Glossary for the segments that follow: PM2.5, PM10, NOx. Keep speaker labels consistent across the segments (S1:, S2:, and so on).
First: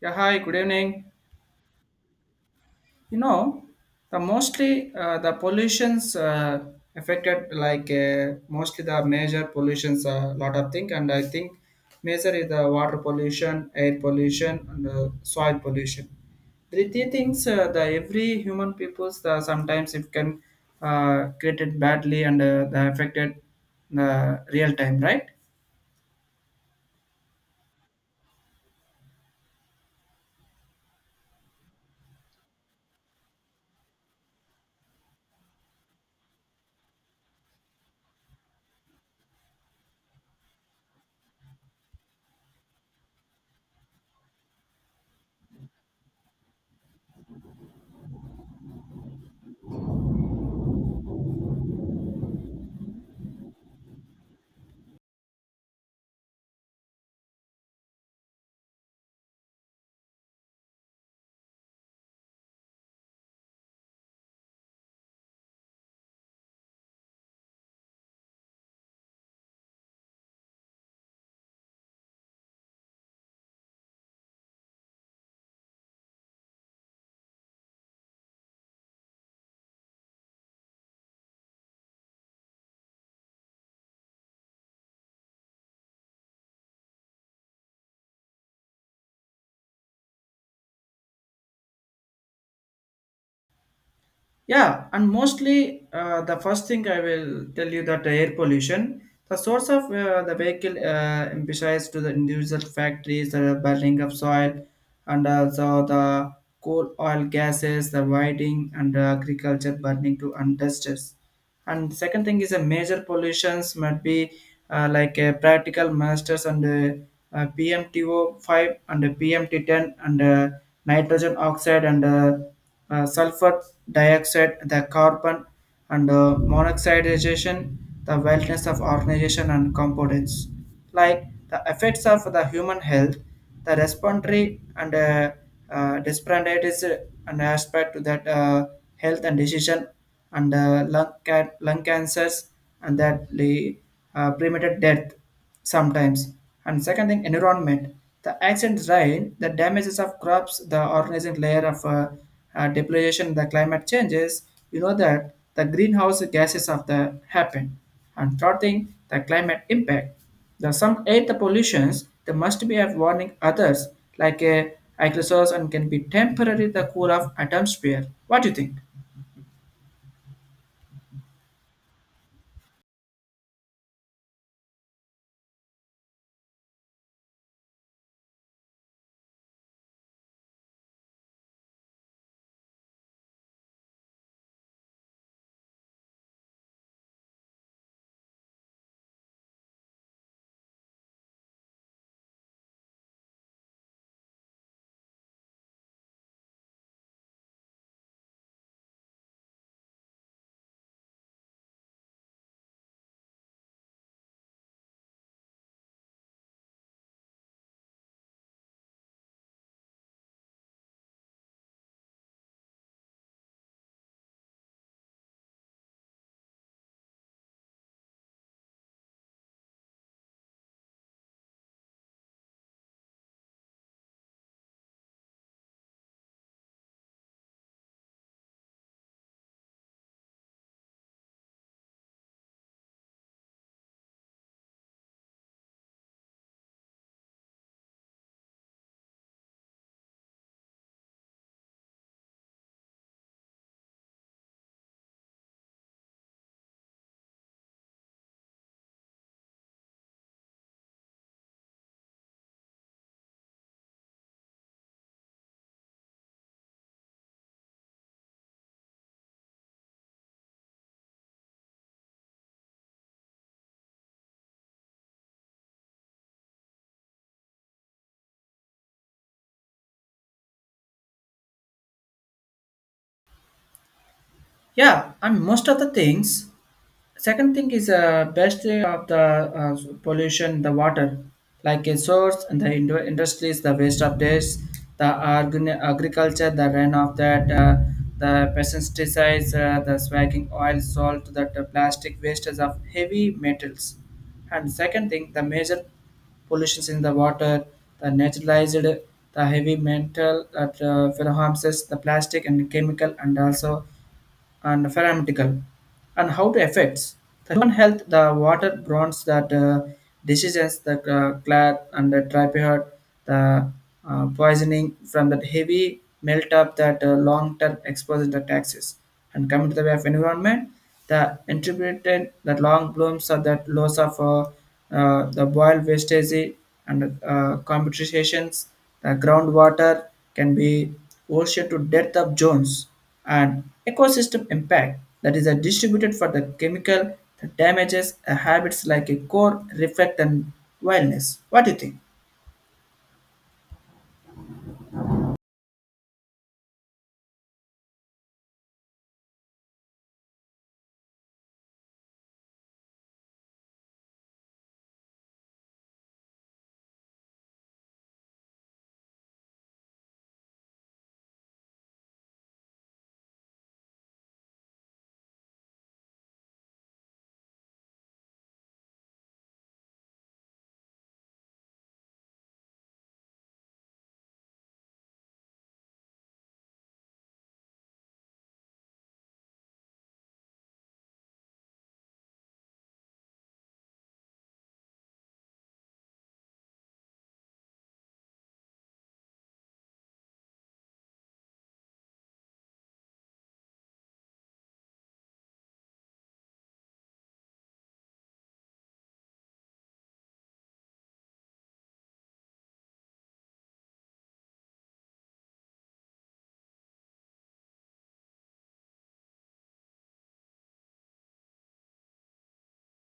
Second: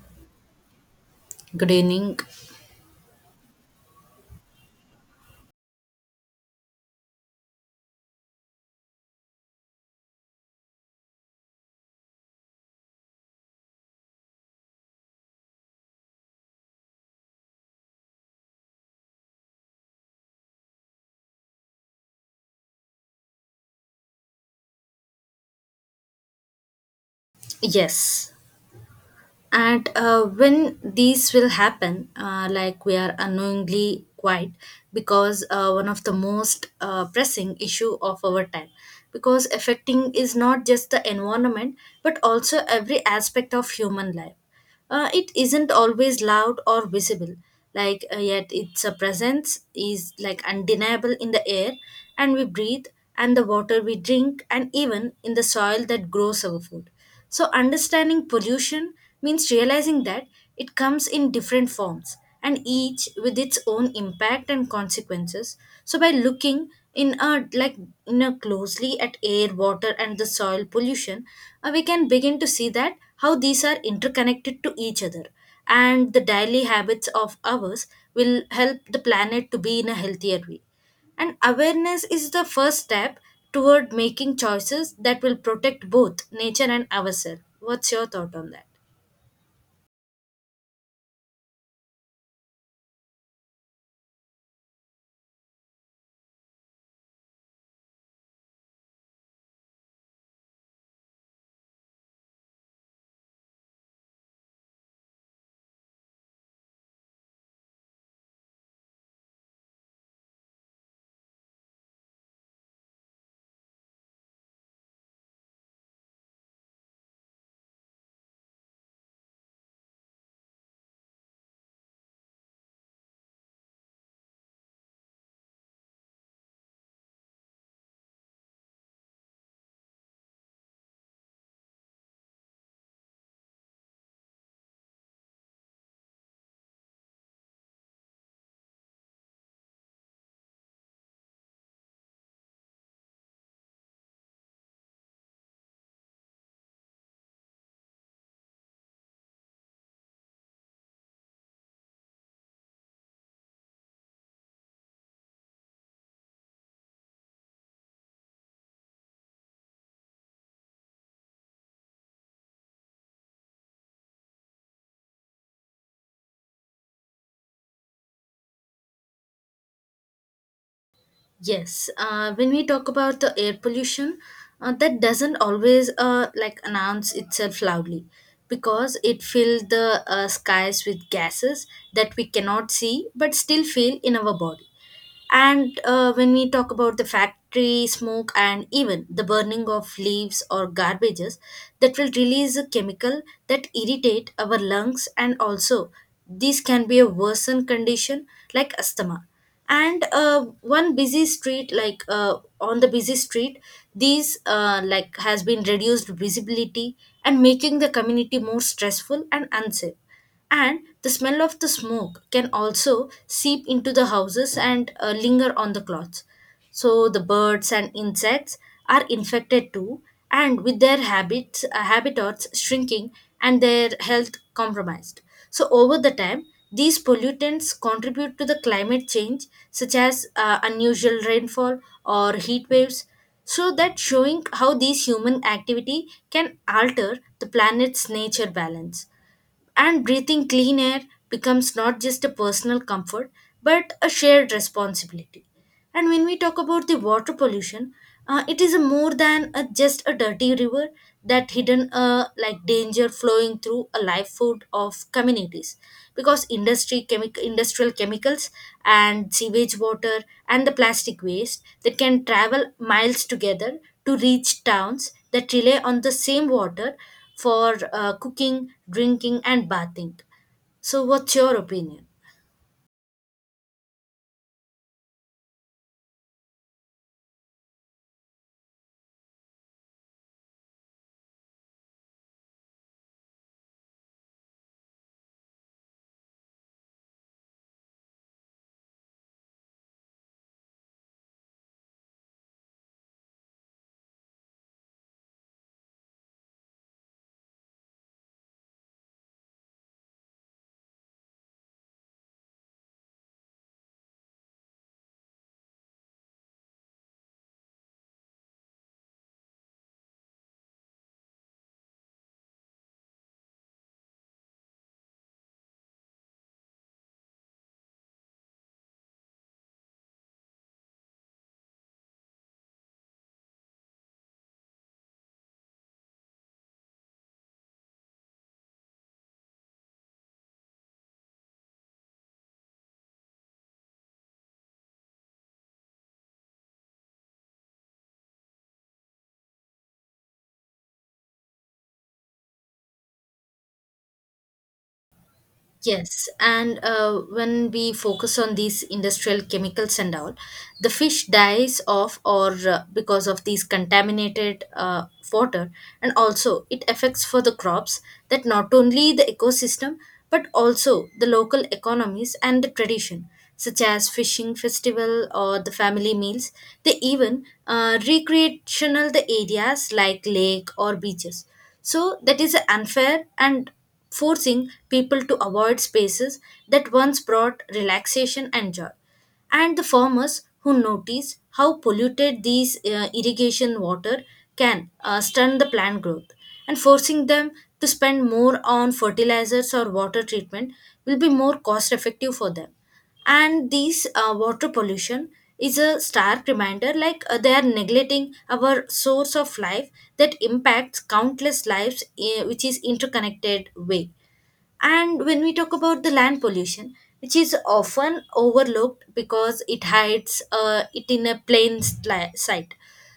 S1: Yeah, hi, good evening.
S2: Good evening.
S1: You know, the mostly the pollutions affected like mostly the major pollutions a lot of thing, and I think major is the water pollution, air pollution, and soil pollution. The three things the every human peoples the sometimes it can created badly and the affected real time, right?
S2: Yes. And when these will happen, like we are unknowingly quiet because one of the most pressing issue of our time because affecting is not just the environment but also every aspect of human life. It isn't always loud or visible, yet its presence is like undeniable in the air, and we breathe, and the water we drink, and even in the soil that grows our food. So understanding pollution means realizing that it comes in different forms and each with its own impact and consequences. So by looking in a like in a closely at air, water, and the soil pollution, we can begin to see that how these are interconnected to each other, and the daily habits of ours will help the planet to be in a healthier way, and awareness is the first step toward making choices that will protect both nature and ourselves. What's your thought on that?
S1: Yeah, and mostly the first thing I will tell you that the air pollution, the source of the vehicle emphasized to the individual factories, the burning of soil, and also the coal oil gases, the whiting, and agriculture burning to industries. And second thing is a major pollutions might be like practical masters and PMTO5 and PMT10 and nitrogen oxide and sulfur dioxide, the carbon and monoxidization, the wellness of organization and components, like the effects of the human health, the respiratory and disparities an aspect to that health and decision and lung, lung cancers and that lead premature death sometimes. And second thing, environment. The accident rain, the damages of crops, the organizing layer of depletion, the climate changes, you know that the greenhouse gases of the happen. And third thing, the climate impact. The some aid the pollutions, they must be of warning others, like a aerosols and can be temporary the cool of atmosphere. What do you think?
S2: Yes, when we talk about the air pollution, that doesn't always like announce itself loudly because it fills the skies with gases that we cannot see but still feel in our body. And when we talk about the factory smoke and even the burning of leaves or garbages, that will release a chemical that irritate our lungs, and also this can be a worsened condition like asthma. And one busy street, on the busy street, these like has been reduced visibility and making the community more stressful and unsafe, and the smell of the smoke can also seep into the houses and linger on the clothes. So the birds and insects are infected too, and with their habitats shrinking and their health compromised. So over the time, these pollutants contribute to the climate change, such as unusual rainfall or heat waves. So that showing how these human activity can alter the planet's nature balance, and breathing clean air becomes not just a personal comfort but a shared responsibility. And when we talk about the water pollution, it is a more than a, just a dirty river that hidden like danger flowing through a livelihood of communities, because industrial chemicals and sewage water and the plastic waste that can travel miles together to reach towns that rely on the same water for cooking, drinking, and bathing. So, what's your opinion?
S1: Yeah, I mean most of the things. Second thing is best of the pollution, the water, like a source and the industries, the waste of this, the agriculture, the run of that, the pesticides, the swagging oil, salt, that the plastic wastes of heavy metals. And second thing, the major pollutions in the water, the naturalized, the heavy metal that harms us, the plastic and chemical, and also and pharmaceutical and how it affects the human health the water bronze that diseases the clad and the typhoid the poisoning from that heavy melt up that long term exposure to taxes and coming to the way of environment the interpreted the long blooms of that loss of the boil wastage and competitions the groundwater can be ocean to depth of zones and ecosystem impact that is a distributed for the chemical that damages a habits like a core reflect and wellness. What do you think?
S2: Yes, and when we focus on these industrial chemicals and all, the fish dies off, or because of these contaminated water, and also it affects for the crops, that not only the ecosystem but also the local economies and the tradition, such as fishing festival or the family meals. They even recreational the areas like lake or beaches. So that is unfair and forcing people to avoid spaces that once brought relaxation and joy. And the farmers who notice how polluted these irrigation water can stunt the plant growth and forcing them to spend more on fertilizers or water treatment will be more cost effective for them. And these water pollution is a stark reminder, they are neglecting our source of life that impacts countless lives, eh, which is interconnected way. And when we talk about the land pollution, which is often overlooked because it hides it in a sight.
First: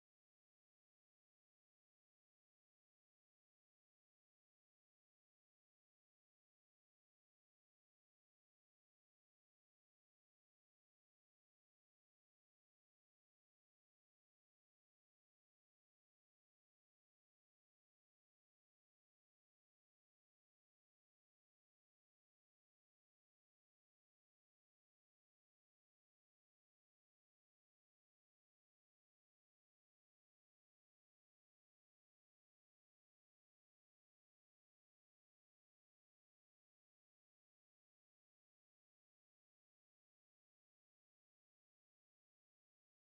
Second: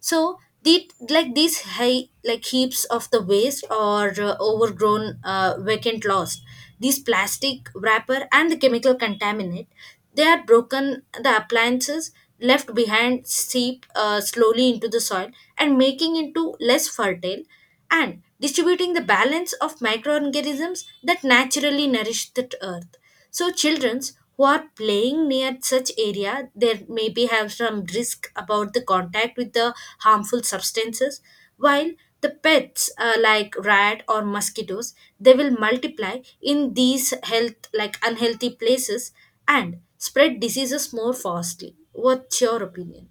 S2: So the like these high like heaps of the waste or overgrown vacant lost, these plastic wrapper and the chemical contaminant, they are broken the appliances left behind, seep slowly into the soil and making into less fertile and distributing the balance of microorganisms that naturally nourish the earth. So childrens who are playing near such area, there maybe have some risk about the contact with the harmful substances, while the pets, like rat or mosquitoes, they will multiply in these health like unhealthy places and spread diseases more fastly. What's your opinion?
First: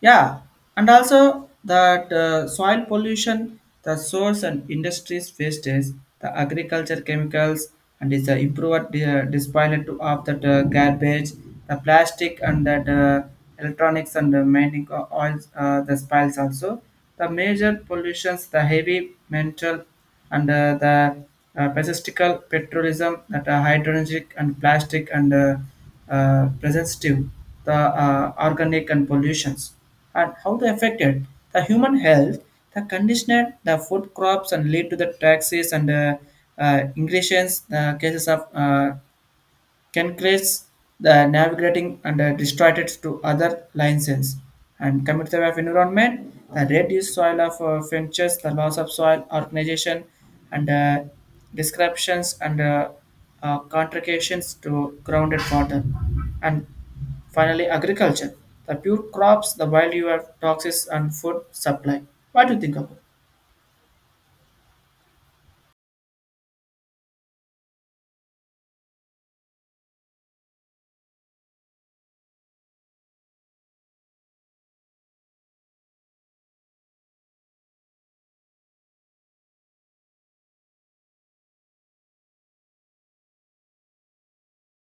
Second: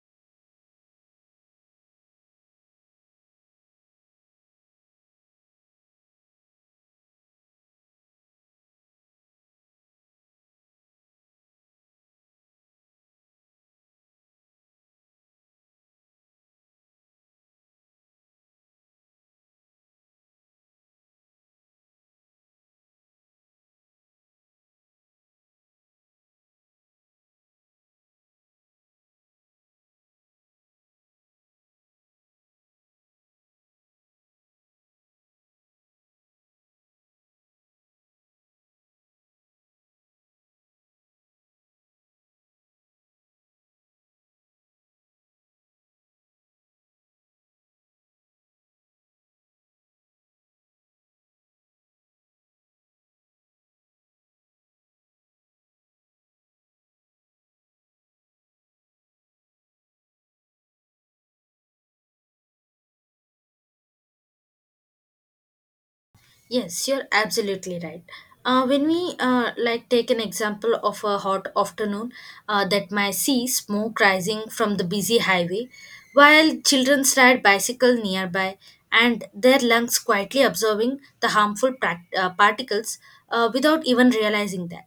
S1: Yeah, and also that soil pollution the source and industries wastage the agriculture chemicals and is the improved disposal to of that garbage the plastic and that electronics and the mining oils the spiles also the major pollutions the heavy mental and the pacistical petrolism that are hydrogenic and plastic and presentive the organic and pollutions and how they affected the human health the conditioner the food crops and lead to the taxes and increases the cases of can create the navigating and distracted to other license and commit the of environment, the reduced soil of finches, the loss of soil organization and descriptions and contributions to grounded water. And finally, agriculture, the pure crops, the value of toxins and food supply. What do you think about?
S2: Yes, you're absolutely right. When we like take an example of a hot afternoon, that might see smoke rising from the busy highway, while children ride bicycle nearby and their lungs quietly absorbing the harmful particles without even realizing that.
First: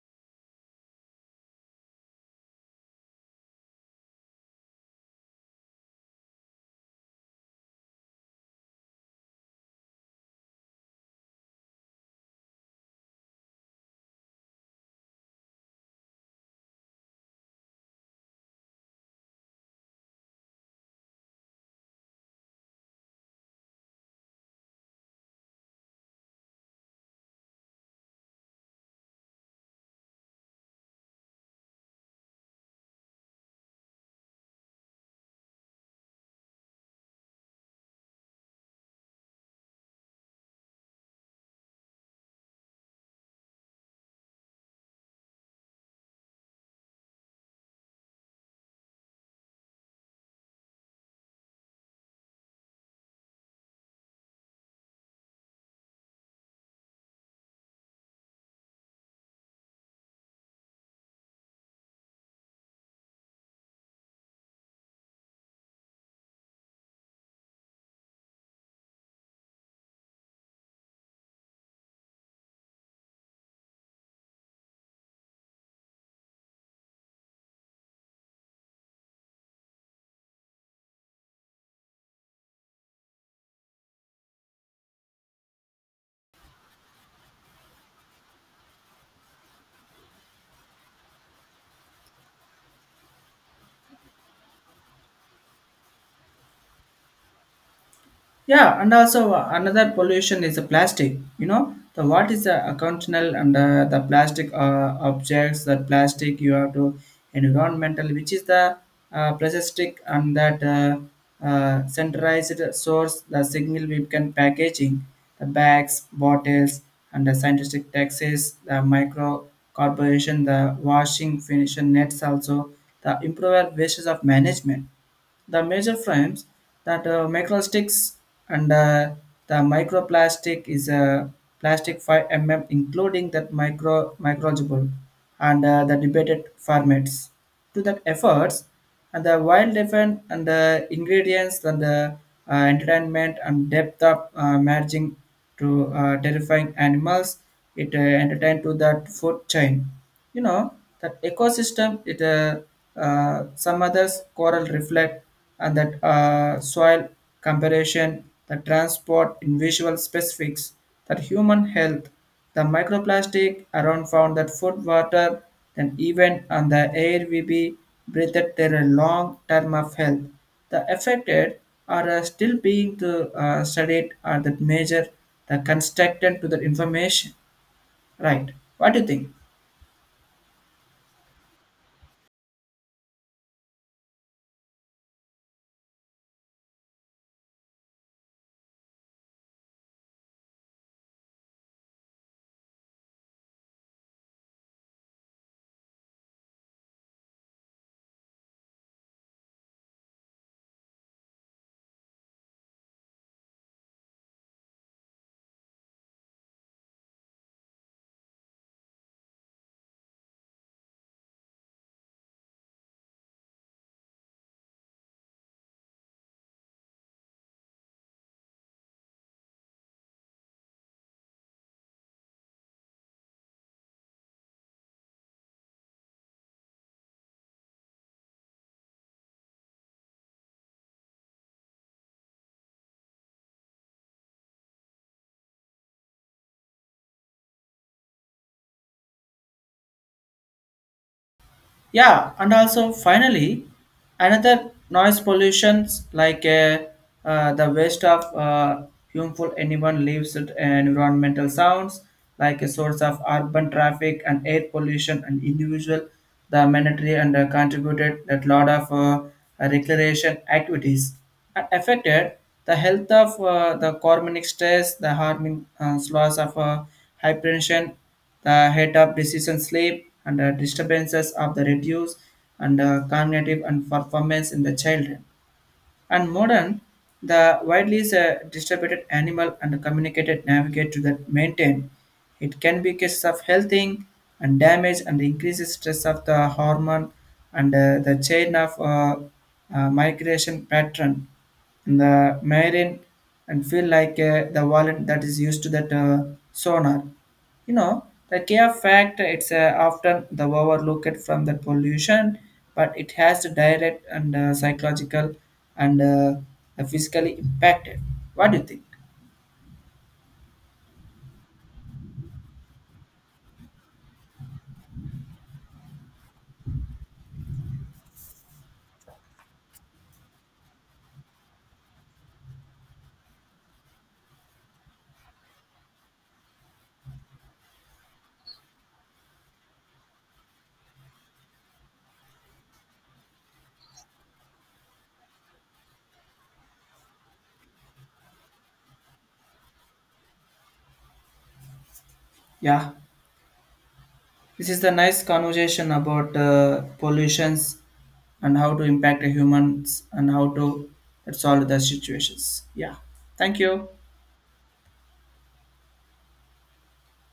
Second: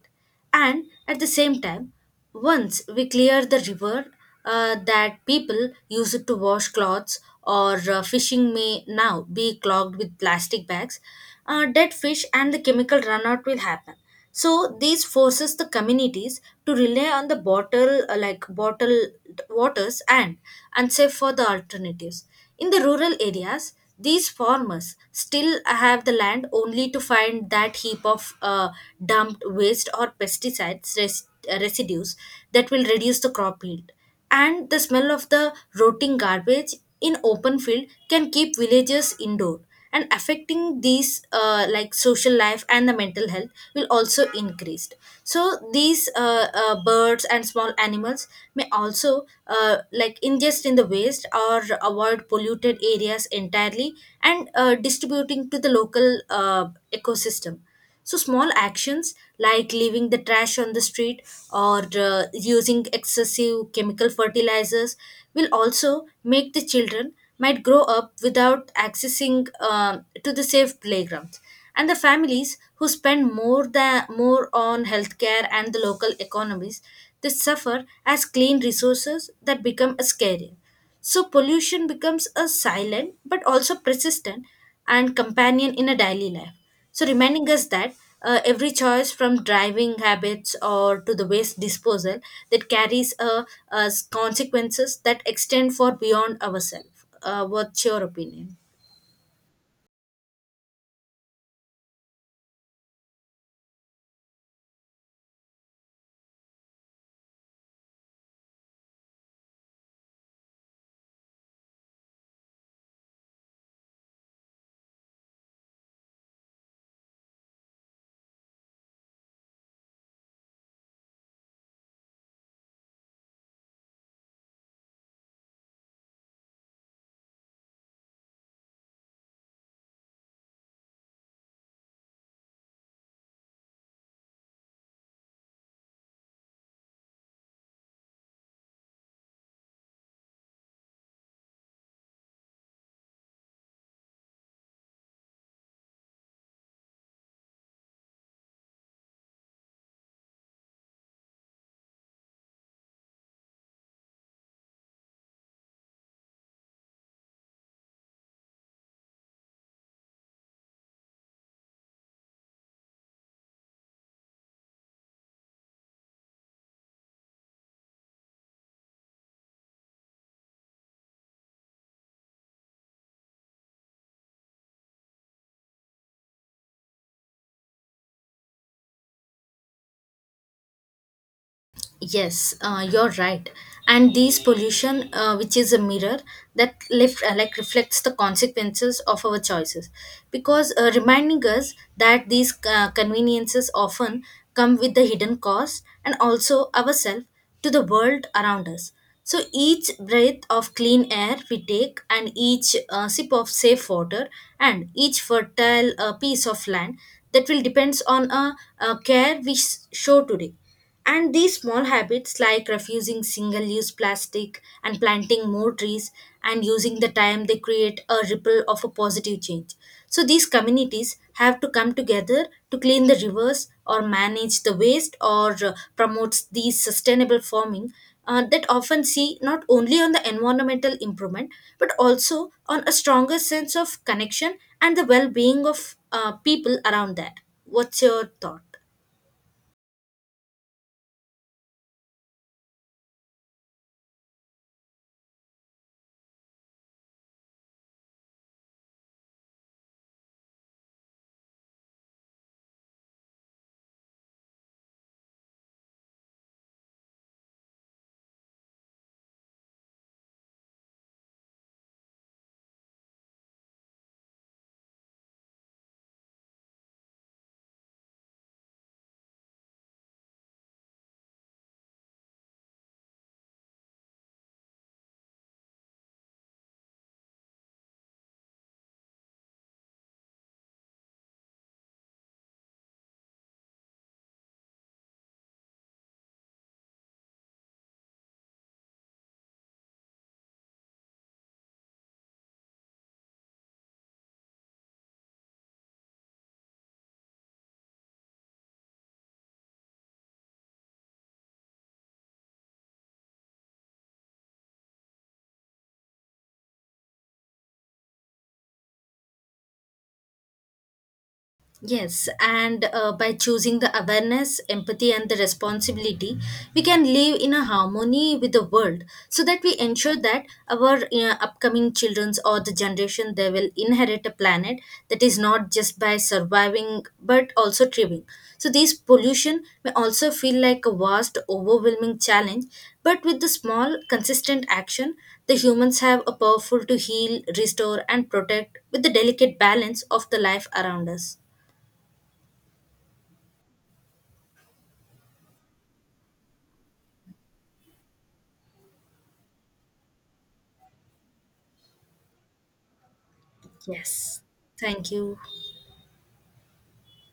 S2: And at the same time, once we clear the river, that people use it to wash clothes or fishing may now be clogged with plastic bags, dead fish, and the chemical runout will happen. So these forces the communities to rely on the bottled waters and unsafe for the alternatives. In the rural areas, these farmers still have the land only to find that heap of dumped waste or pesticides residues that will reduce the crop yield. And the smell of the rotting garbage in open field can keep villagers indoor, and affecting these like social life and the mental health will also increased. So these birds and small animals may also like ingest in the waste or avoid polluted areas entirely, and distributing to the local ecosystem. So, small actions like leaving the trash on the street or using excessive chemical fertilizers will also make the children might grow up without accessing to the safe playgrounds, and the families who spend more than more on healthcare and the local economies, they suffer as clean resources that become a scarce. So pollution becomes a silent but also persistent and companion in a daily life, so reminding us that every choice, from driving habits or to the waste disposal, that carries a consequences that extend for beyond ourselves. What's your opinion?
S1: Yeah, and also another pollution is the plastic. You know, the what is the occasional and the plastic objects, the plastic you have to environmental, which is the plastic and that centralized source, the signal we can packaging, the bags, bottles, and the scientific taxes, the micro corporation, the washing finishing nets also, the improper ways of management the major frames that microplastics and the microplastic is a plastic 5 mm including that micro microgible and the debated formats to that efforts and the wild different and the ingredients and the entertainment and depth of merging to terrifying animals it entertained to that food chain, you know, that ecosystem it some others coral reflect and that soil comparison the transport in visual specifics that human health the microplastic around found that food water then even on the air we be breathed there a long term of health the affected are still being studied or that major the constructed to the information, right? What do you think?
S2: Yes, you're right. And these pollution, which is a mirror that lift, like reflects the consequences of our choices, because reminding us that these conveniences often come with the hidden cost, and also ourselves to the world around us. So each breath of clean air we take, and each sip of safe water, and each fertile piece of land, that will depends on a, care we show today. And these small habits, like refusing single use plastic and planting more trees and using the time, they create a ripple of a positive change. So, these communities have to come together to clean the rivers or manage the waste or promotes these sustainable farming, that often see not only on the environmental improvement but also on a stronger sense of connection and the well being of people around that. What's your thought?
S1: Yeah, and also finally, another noise pollutions like the waste of harmful anyone leaves it and environmental sounds like a source of urban traffic and air pollution and individual the mandatory and contributed that lot of recreation activities and affected the health of the chronic stress the harming loss of hypertension the head of decision sleep and disturbances of the reduce and cognitive and performance in the children. And modern, the widely is distributed animal and communicated navigate to that maintain. It can be cases of healthing and damage and increases stress of the hormone and the chain of migration pattern and the marine and feel like the wallet that is used to that sonar. You know, the care fact it's often the overlooked from the pollution, but it has a direct and psychological and physically impacted. What do you think?
S2: Yes, and by choosing the awareness, empathy, and the responsibility, we can live in a harmony with the world, so that we ensure that our upcoming children's or the generation they will inherit a planet that is not just by surviving but also thriving. So, this pollution may also feel like a vast, overwhelming challenge, but with the small, consistent action, the humans have a powerful to heal, restore, and protect with the delicate balance of the life around us.
S1: Yeah, this is the nice conversation about pollutions and how to impact the humans and how to solve the situations. Yeah, thank you.
S2: Yes. Thank you.